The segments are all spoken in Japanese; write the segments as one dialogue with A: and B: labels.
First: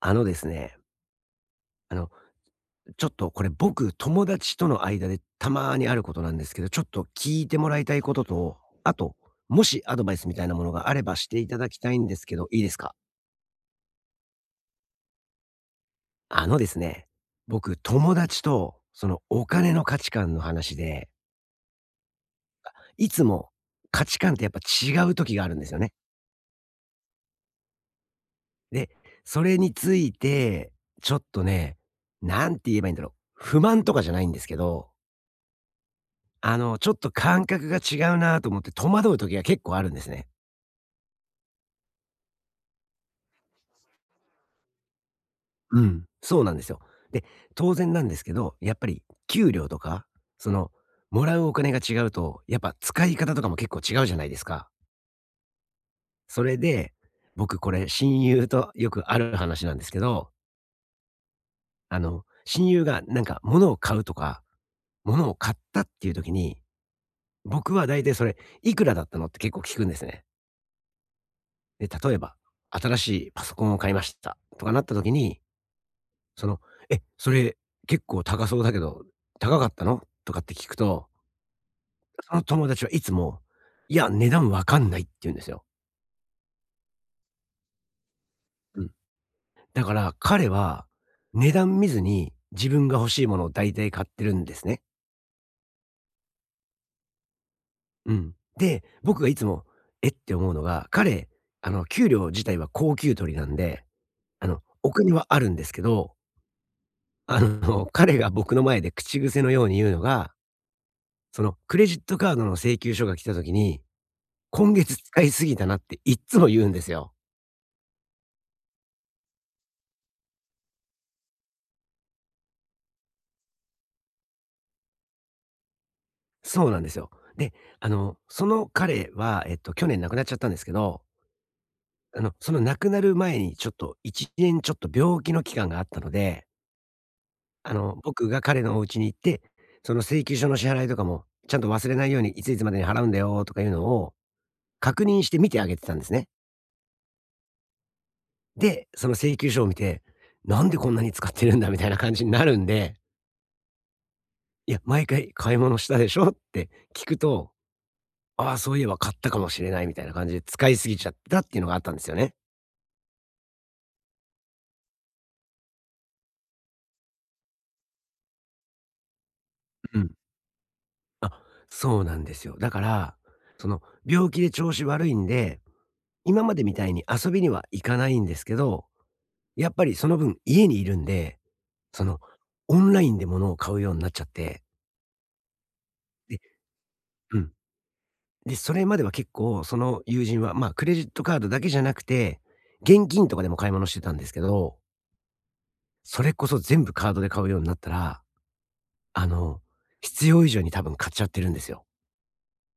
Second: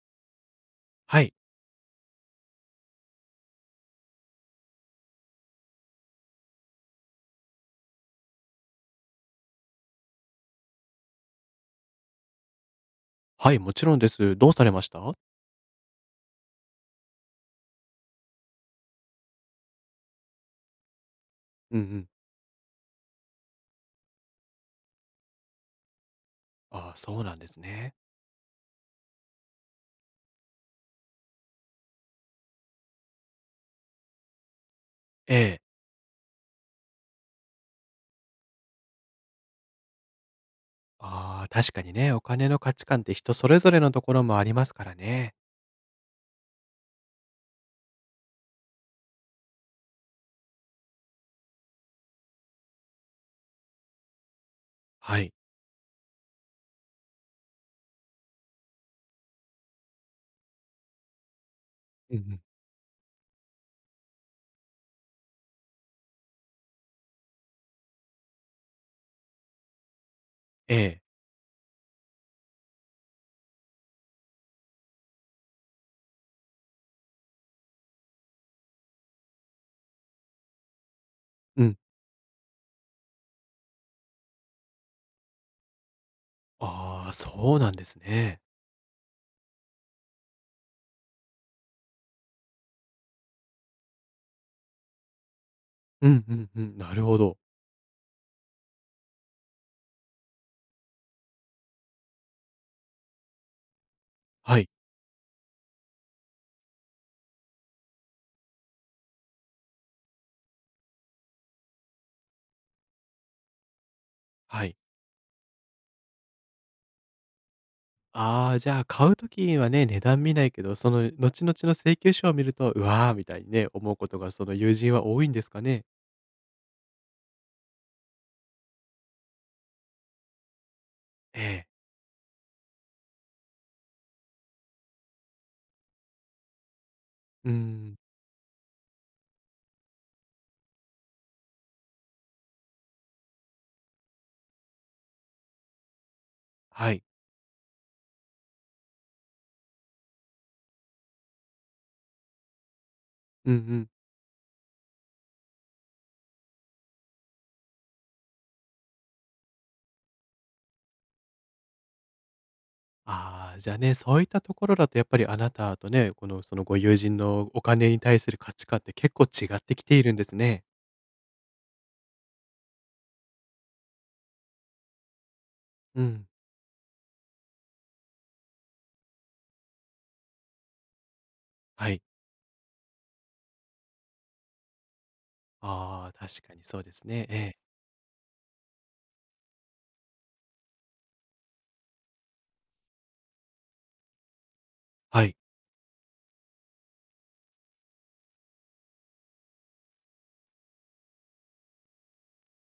A: あのですね、
B: はい。
A: あの、ちょっとこれ僕、友達との間でたまにあることなんですけど、ちょっと聞いてもらいたいことと、あと、もしアドバイスみたいなものがあればしていただきたいんですけど、いいですか？
B: はい、もちろんです。どうされました？
A: あのですね、僕、友達とそのお金の価値観の話で、
B: うんうん。
A: いつも価値観ってやっぱ違う時があるんですよね。
B: ああ、そうなんですね。
A: で、それについて、ちょっとね、なんて言えばいいんだろう、不満とかじゃないんですけど
B: ええ。
A: ちょっと感覚が違うなと思って戸惑う時が結構あるんですね。
B: ああ、確かにね、お金の価値観って人それぞれのところもありますからね。
A: うん、そうなんですよ。で、当然なんですけど、やっぱり給料とか、その、もらうお金が違うと、やっぱ使い方とかも結構違うじゃないですか。
B: はい。
A: それで、僕これ親友とよくある話なんですけど、
B: うんうん。
A: 親友がなんか物を買うとか、物を買ったっていう時に、僕は大体それ、いくらだったのって結構聞くんですね。
B: ええ。
A: で、例えば、新しいパソコンを買いましたとかなった時に、その、「え、それ結構高そうだけど、高かったの？」とかって聞くと、
B: うん。
A: その友達はいつも、「いや、値段わかんない」って言うんですよ。
B: ああ、そうなんですね。
A: うん。だから彼は、値段見ずに自分が欲しいものを大体買ってるんですね。
B: うんうんうん、なるほど。
A: うん。で、僕がいつも、「え？」って思うのが、彼、給料自体は高給取りなんで、あ
B: は
A: の、
B: い、
A: お金はあるんですけど、彼が僕の前で口癖のように言うのが、そのクレジットカードの請求書が来た時に
B: は
A: 今
B: い。
A: 月使いすぎたなっていっつも言うんですよ。
B: ああ、じゃあ買うときはね、値段見ないけど、その後々の請求書を見ると、うわーみたいにね、思うことがその友人は多いんですかね？
A: そうなんですよ。で、あの、その彼は、去年亡くなっちゃったんですけど、
B: ええ。
A: その亡くなる前にちょっと1年ちょっと病気の期間があったので、
B: うん。
A: 僕が彼のお家に行って、その請求書の支払いとかも、ちゃんと忘れないようにいついつまでに払うんだよとかいうのを確認して見てあげてたんですね。
B: はい。
A: で、その請求書を見て、なんでこんなに使ってるんだみたいな感じになるんで、
B: うんうん。
A: いや、毎回買い物したでしょって聞くとああ、そういえば買ったかもしれないみたいな感じで使いすぎちゃったっていうのがあったんですよね。
B: ああ、じゃあね、そういったところだとやっぱりあなたとね、この、そのご友人のお金に対する価値観って結構違ってき
A: う
B: てい
A: ん。
B: るんですね。
A: あ、そうなんですよ。だから、その病気で調子悪いんで、
B: うん。
A: 今までみたいに遊びには行かないんですけど、やっぱりその分家にいるんで、
B: はい。
A: そのオンラインで物を買うようになっちゃって、
B: ああ、
A: で、
B: 確かにそうですね。え
A: うん。
B: え。
A: で、それまでは結構その友人は、まあクレジットカードだけじゃなくて、現金とかでも買い物してたんですけど、
B: はい。
A: それこそ全部カードで買うようになったら、あの、必要以上に多分買っちゃってるんですよ。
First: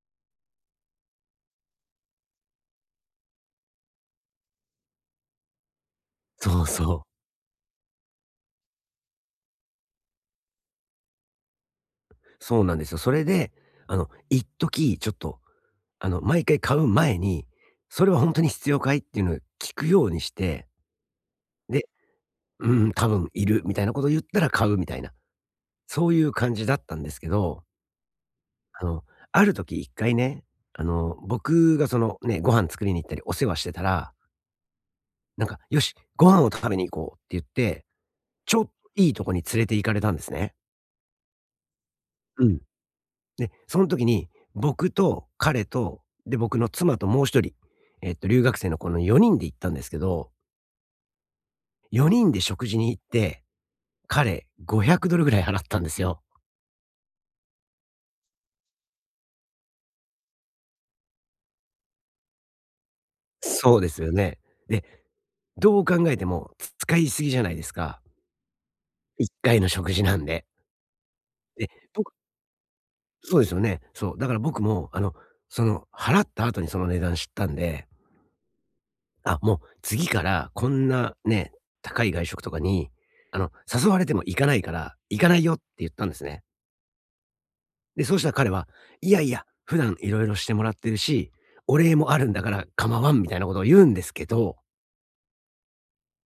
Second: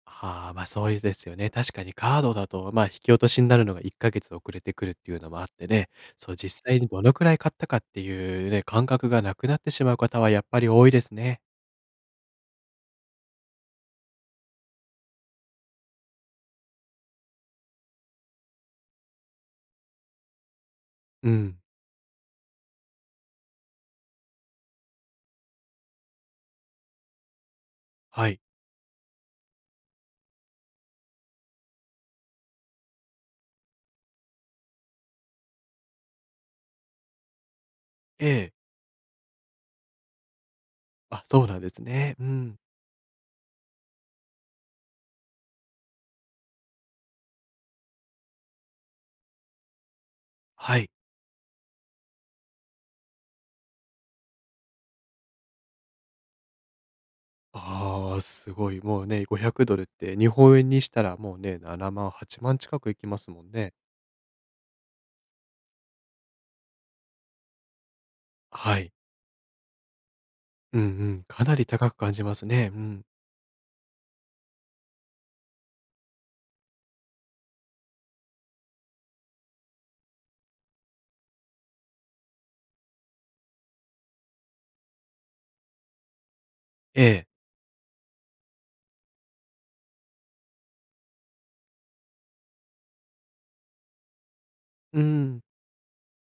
B: ああ、ま、そういうですよね。確かにカードだと、ま、あ引き落としになるのが1ヶ月遅れてくるっていうのもあってね、そう、
A: そ
B: 実
A: う
B: 際に
A: そう、
B: どのくらい買ったかっていうね、感覚がなくなってしまう方はやっぱり多いですね。
A: そうなんですよ。それで、あの、一時ちょっと、毎回買う前に、それは本当に必要かいっていうのを聞くようにして、
B: うん。
A: で、うん、多分いるみたいなことを言ったら買うみたいな、そういう感じだったんですけど、
B: はい。
A: あの、ある時1回ね、僕がそのね、ご飯作りに行ったりお世話してたら、なんか、よし、ご飯を食べに行こうって言って、
B: ええ。
A: ちょっといいとこに連れて行かれたんですね。
B: あ、そうなんですね。う
A: う
B: ん。
A: ん。で、その時に、僕と彼と、で、僕の妻ともう一人、留学生のこの4人で行ったんですけど、
B: はい。
A: 4人で食事に行って、彼 $500 ぐらい払ったんですよ。
B: ああ、すごい。もうね、$500 って日本円にしたらもうね、7万、8万近くいきますもんね。
A: そうですよね。で、どう考えても使いすぎじゃないですか。
B: はい。
A: 1回の食事なんで。
B: うんうん。かなり
A: で、
B: 高く感
A: 僕
B: じますね。うん。
A: そうですよね。そう、だから僕も、あの、払った後にその値段知ったんであ、もう次からこんなね、高い外食とかに、誘われても行かないから、行かないよって言ったんですね。
B: ええ。
A: で、そうしたら彼は、いやいや、普段いろいろしてもらってるし、お礼もあるんだから構わんみたいなことを言うんですけど、
B: うん。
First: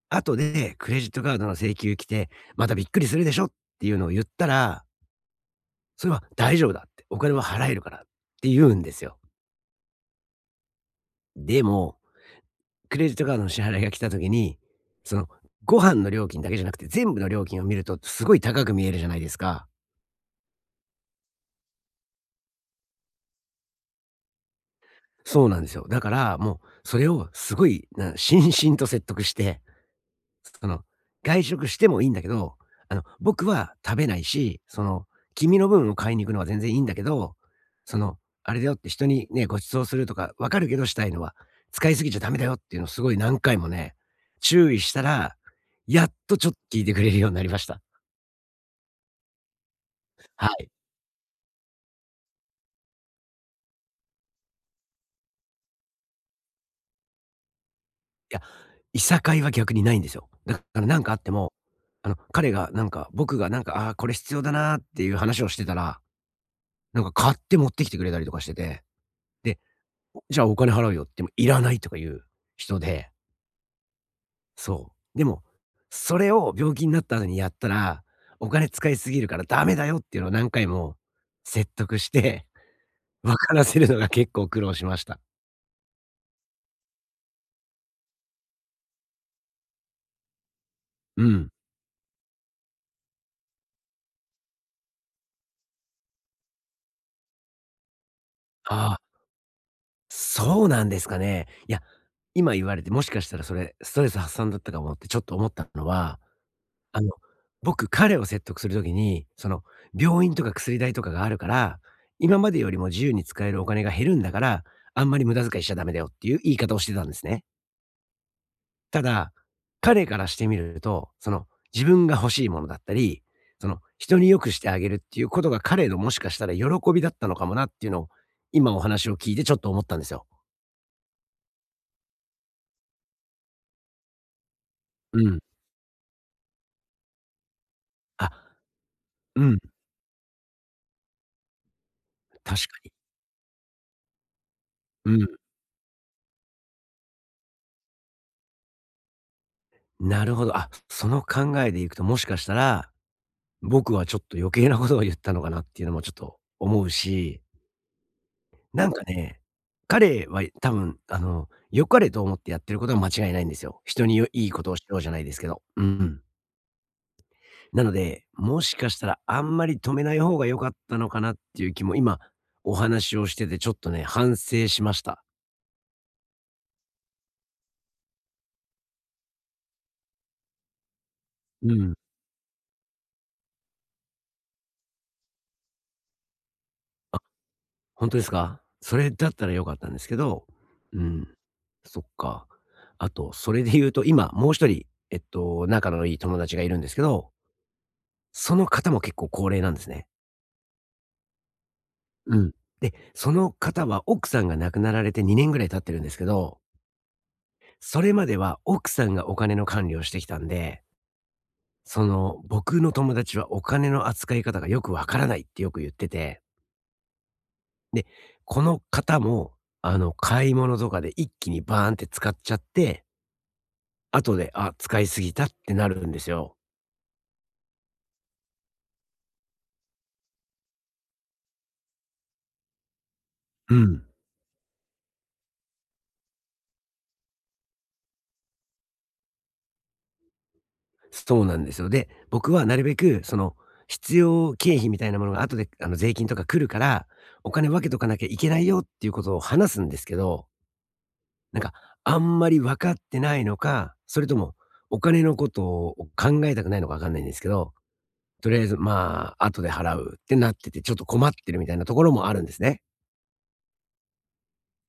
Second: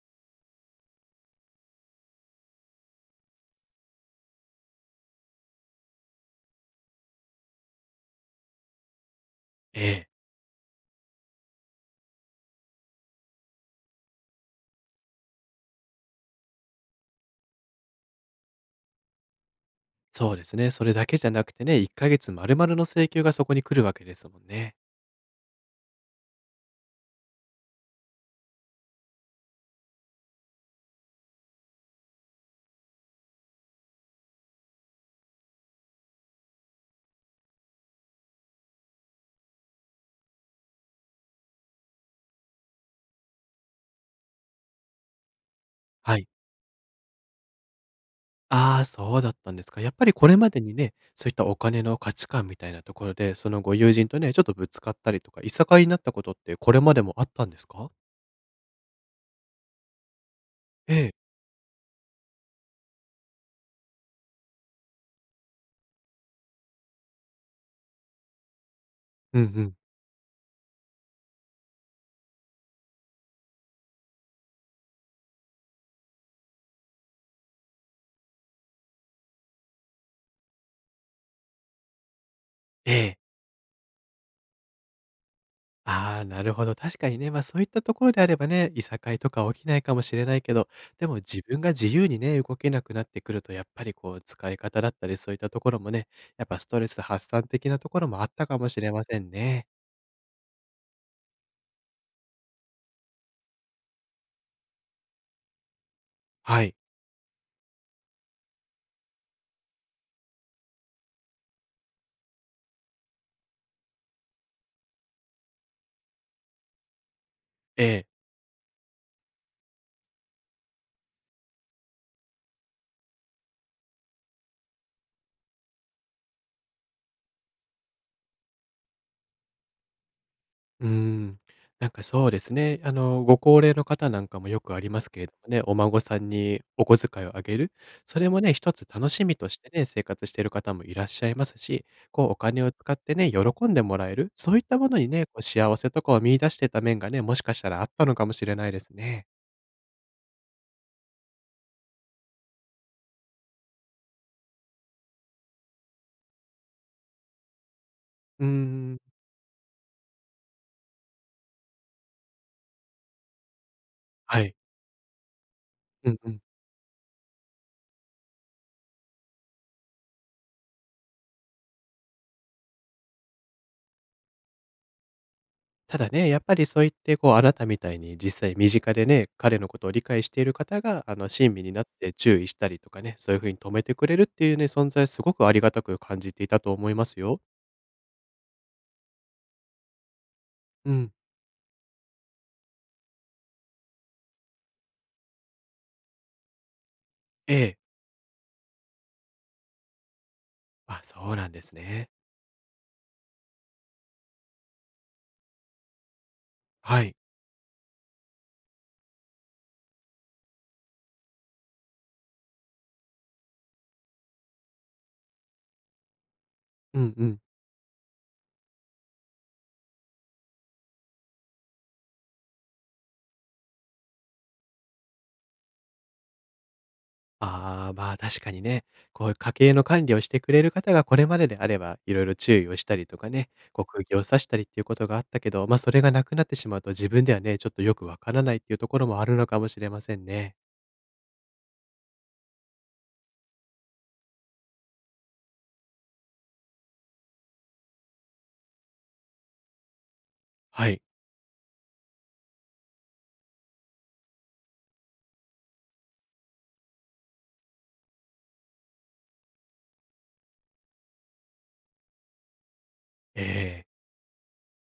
A: 後でクレジットカードの請求来て、またびっくりするでしょっていうのを言ったら、それは大丈夫だって、お金は払えるからって言うんですよ。
B: ええ。
A: でも、クレジットカードの支払いが来た時に、その、ご飯の料金だけじゃなくて、全部の料金を見るとすごい高く見えるじゃないですか。
B: そうですね。それだけじゃなくてね、1ヶ月丸々の請求がそこに来るわけですもんね。
A: そうなんですよ。だから、もうそれをすごい、なしんしんと説得して、その、外食してもいいんだけど、あの、僕は食べないし、君の分を買いに行くのは全然いいんだけど、その、あれだよって人にね、ご馳走するとかわかるけどしたいのは、使いすぎちゃダメだよっていうのをすごい何回もね、注意したら、やっ
B: はい。
A: とちょっと聞いてくれるようになりました。
B: ああ、そうだったんですか。やっぱりこれ
A: は
B: まで
A: い。
B: にね、そういったお金の価値観みたいなところで、そのご友人とね、ちょっとぶつかったりとか、いさかいになったことってこれまでもあったんですか？
A: いや、いさかいは逆にないんですよ。だからなん
B: ええ。
A: かあっても、あの、彼がなんか、僕がなんか、ああー、これ必要だなーっていう話をしてたら、なんか買って持ってきてくれたりとかしてて、
B: うんう
A: で、
B: ん。
A: じゃあお金払うよって言ってもいらないとかいう人で、そう。でも、それを病気になった後にやったら、お金使いすぎるからダメだよっていうのを何回も説得して、
B: ええ。
A: 分からせるのが結構苦労しました。
B: ああ、なるほど。確かにね、ま、あそういったところであればね、いさかいとか起きないかもしれないけど、でも
A: う
B: 自
A: ん。
B: 分が自由にね、動けなくなってくると、やっぱりこう使い方だったり、そういったところもね、やっぱストレス発散的なところもあったかもしれ
A: あ
B: ま
A: あ、
B: せんね。
A: そうなんですかね。いや、今言われて、もしかしたらそれ、ストレス発散だったかもってちょっと思ったのは、
B: はい。
A: あの、僕、彼を説得する時に、病院とか薬代とかがあるから、今までよりも自由に使えるお金が減るんだから、あんまり無駄遣いしちゃダメだよっていう言い方をしてたんですね。
B: ええ。
A: ただ、彼からしてみると、自分が欲しいものだったり、人に良くしてあげるっていうことが彼のもしかしたら喜びだったのかもなっていうのを、今お話を聞いてちょっと思ったんですよ。
B: うーん。なんかそうですね。あの、ご高齢の方なんかもよくありますけれ
A: う
B: ど
A: ん。
B: もね、お孫さんにお小遣いをあげる。そ
A: あ、
B: れもね、一つ楽しみ
A: う
B: とし
A: ん、
B: てね、生活している方もいらっしゃいますし、こうお
A: 確
B: 金を
A: か
B: 使
A: に。
B: ってね、喜んでもらえる。そういったものに
A: う
B: ね、
A: ん、
B: こう幸せとかを見出してた面がね、もしかしたらあったのかもしれないですね。
A: なるほど。あ、その考えでいくと、もしかしたら、僕はちょっと余計なことを言ったのかなっていうのもちょっと思うし、
B: うー
A: なん
B: ん。
A: かね、彼は多分、良かれと思ってやってることは間違いないんですよ。人によ
B: は
A: いい
B: い。
A: ことをしようじゃないですけど。う
B: うん
A: ん。
B: うん。
A: なので、もしかしたらあんまり止めない方が良かったのかなっていう気も、今お話をしててちょっとね、反省しました。
B: ただね、やっぱりそう言って、こう、あなたみたいに実際身近でね、彼のことを理解している方が、あの、親身に
A: う
B: なっ
A: ん。
B: て注意したりとかね、そういう風に止めてくれるっていうね、存在すごくありがたく感じていたと思いますよ。
A: ほんとですか？それだったら良かったんですけど、
B: う
A: う
B: ん。
A: ん、そっか。あと、それで言うと、今もう一人、仲のいい友達がいるんですけど、
B: ええ。
A: その方も結構高齢なんですね。
B: あ、そうなんですね。
A: うん。で、その方は奥さんが亡くなられて2年ぐらい経ってるんですけど、
B: はい。
A: それまでは奥さんがお金の管理をしてきたんで、僕の友達はお金の扱い方がよくわからないってよく言ってて、
B: うんうん。
A: で、この方も、買い物とかで一気にバーンって使っちゃって後で、あ、使いすぎたってなるんですよ。
B: ああ、まあ確かにね、こういう家計の管理をしてくれる方がこれまでであれば、いろいろ注意をしたりとかね、
A: う
B: こう
A: ん。
B: 釘を刺したりっていうことがあったけど、ま、あ、それがなくなってしまうと自分ではね、ちょっとよくわからないっていうところもあるのかもしれませんね。
A: そうなんですよ。で、僕はなるべくその必要経費みたいなものが後で税金とか来るから、お金分けとかなきゃいけないよっていうことを話すんですけど、
B: はい。
A: なんかあんまり分かってないのか、それともお金のことを考えたくないのか分かんないんですけど、とりあえずまあ後で払うってなってて、ちょっと困ってるみたいなところもあるんですね。
B: ええ。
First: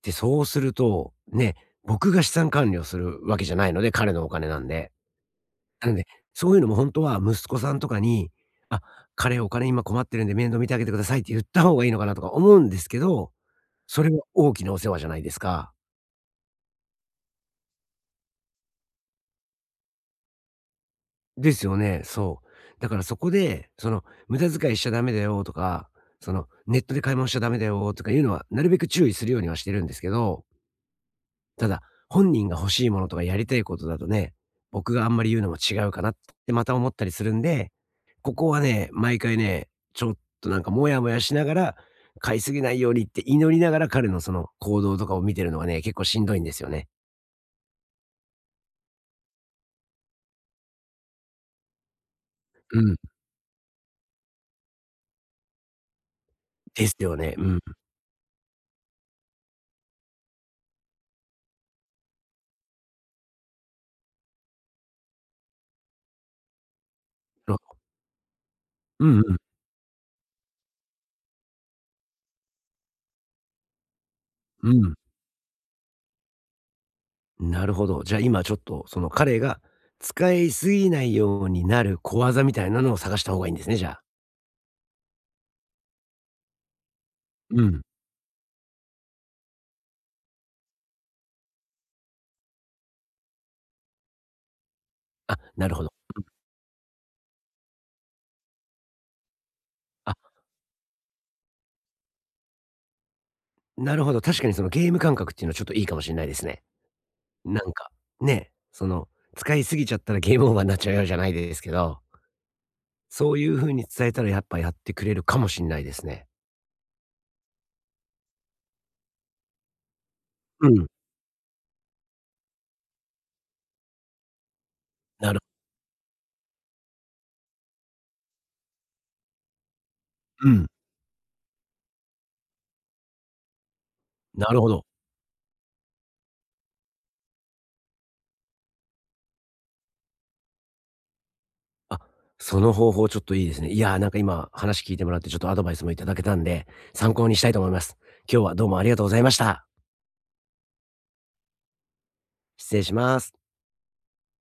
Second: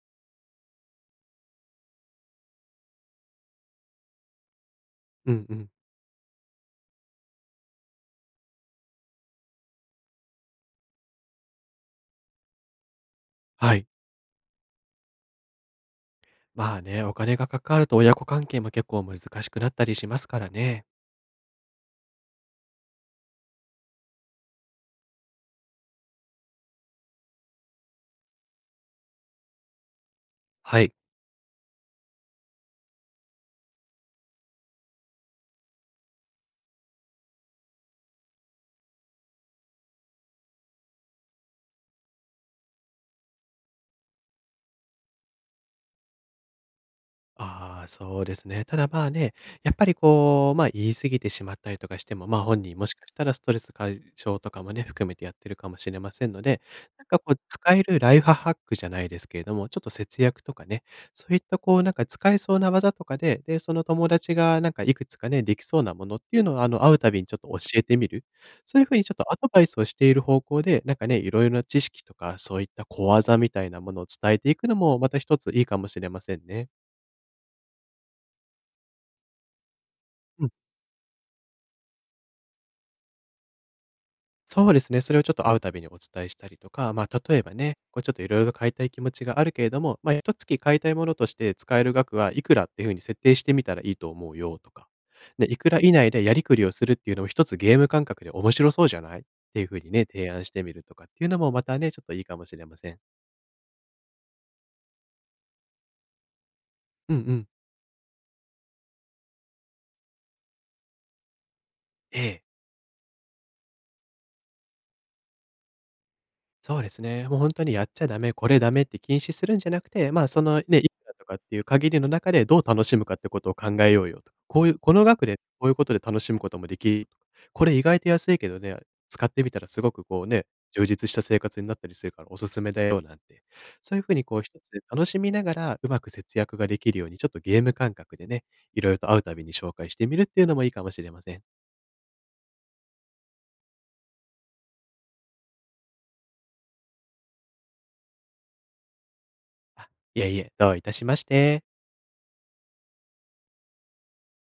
A: で、そうすると、ね、僕が資産管理をするわけじゃないので、彼のお金なんで。
B: うんうん。
A: なので、そういうのも本当は息子さんとかに、「あ、彼お金今困ってるんで面倒見てあげてください」って言った方がいいのかなとか思うんですけど、
B: はい。
A: それは大きなお世話じゃないですか。
B: まあね、お金がかかると親子関係も結構難しくなったりしますからね。
A: ですよね、そう。だからそこで、その「無駄遣いしちゃダメだよ」とか、その「ネットで買い物しちゃダメだよ」とかいうのは、なるべく注意するようにはしてるんですけど、
B: はい。
A: ただ、本人が欲しいものとかやりたいことだとね、僕があんまり言うのも違うかなってまた思ったりするんで、ここはね、毎回ね、ちょっとなんかモヤモヤしながら、買いすぎないようにって祈りながら彼のその行動とかを見てるのがね、結構しんどいんですよね。
B: ああ、そうですね。ただまあね、やっぱりこう、まあ言い過ぎてしまったりとかしても、まあ本人
A: う
B: もし
A: ん。
B: かしたらストレス解消とかもね、含めてやってるかもしれませんので、
A: です
B: なん
A: よ
B: かこ
A: ね。
B: う
A: うん。
B: 使えるライフハックじゃないですけれども、ちょっと節約とかね、そういったこうなんか使えそうな技とかで、で、その友達がなんかいくつかね、できそうなものっていうのをあの会うたびにちょっと
A: ろ
B: 教えてみる。そういうふうに
A: う
B: ちょっ
A: んう
B: とア
A: ん。
B: ドバイスをしている方向で、なんかね、いろいろな知識とか、そういった小技みたいなものを伝えていく
A: う
B: の
A: ん。
B: もまた一ついいかもしれませんね。
A: なるほど。じゃあ今ちょっとその彼が使
B: う
A: い
B: ん
A: すぎないようになる小技みたいなのを探した方がいいんですね、じゃあ。
B: そうですね、それをちょっと会うたびにお伝えしたりとか、まあ、例えば
A: う
B: ね、
A: ん。
B: こうちょっといろいろと買いたい気持ちがあるけれども、まあ、1月買いたいものとして使える額はいくらっていうふうに設定してみたらいいと思うよとか、
A: あ、
B: で、い
A: な
B: く
A: る
B: ら
A: ほど。
B: 以内でやりくりをするっていうのも1つゲーム感覚で面白そうじゃないっていうふうにね、提案してみるとかっていうのもまたね、ちょっといいかもしれません。
A: なるほど、確かにそのゲーム感覚っていうのはちょっといいかもしれないですね。
B: うんうん。
A: なんか、ね、その、使いすぎちゃったらゲームオーバーになっちゃうよじゃないですけど、
B: ええ。
A: そういう風に伝えたらやっぱやってくれるかもしんないですね。
B: そうですね。もう本当にやっちゃダメ、これダメって禁止するんじゃなくて、まあ、その
A: う
B: ね、
A: ん、
B: いくらとかっていう限りの中でどう楽しむかってことを考えようよと。こういうこの額
A: な
B: で
A: る
B: こういうことで楽しむこともできるとかこれ意外と安いけどね、使ってみたらすごくこうね、
A: うん、
B: 充実した生活になったりするからおすすめだよなんて。そういう風にこう
A: な
B: 一
A: るほ
B: つ
A: ど。
B: 楽しみながら、うまく節約ができるようにちょっとゲーム感覚でね、いろいろと会うたびに紹介してみるっていうのもいいかもしれません。
A: あ、その方法ちょっといいですね。いや、なんか今話聞いてもらってちょっとアドバイスもいただけたんで、参考にしたいと思います。今日はどうもありがとうございました。
B: あ、いえいえ、どういたしまして。
A: 失礼します。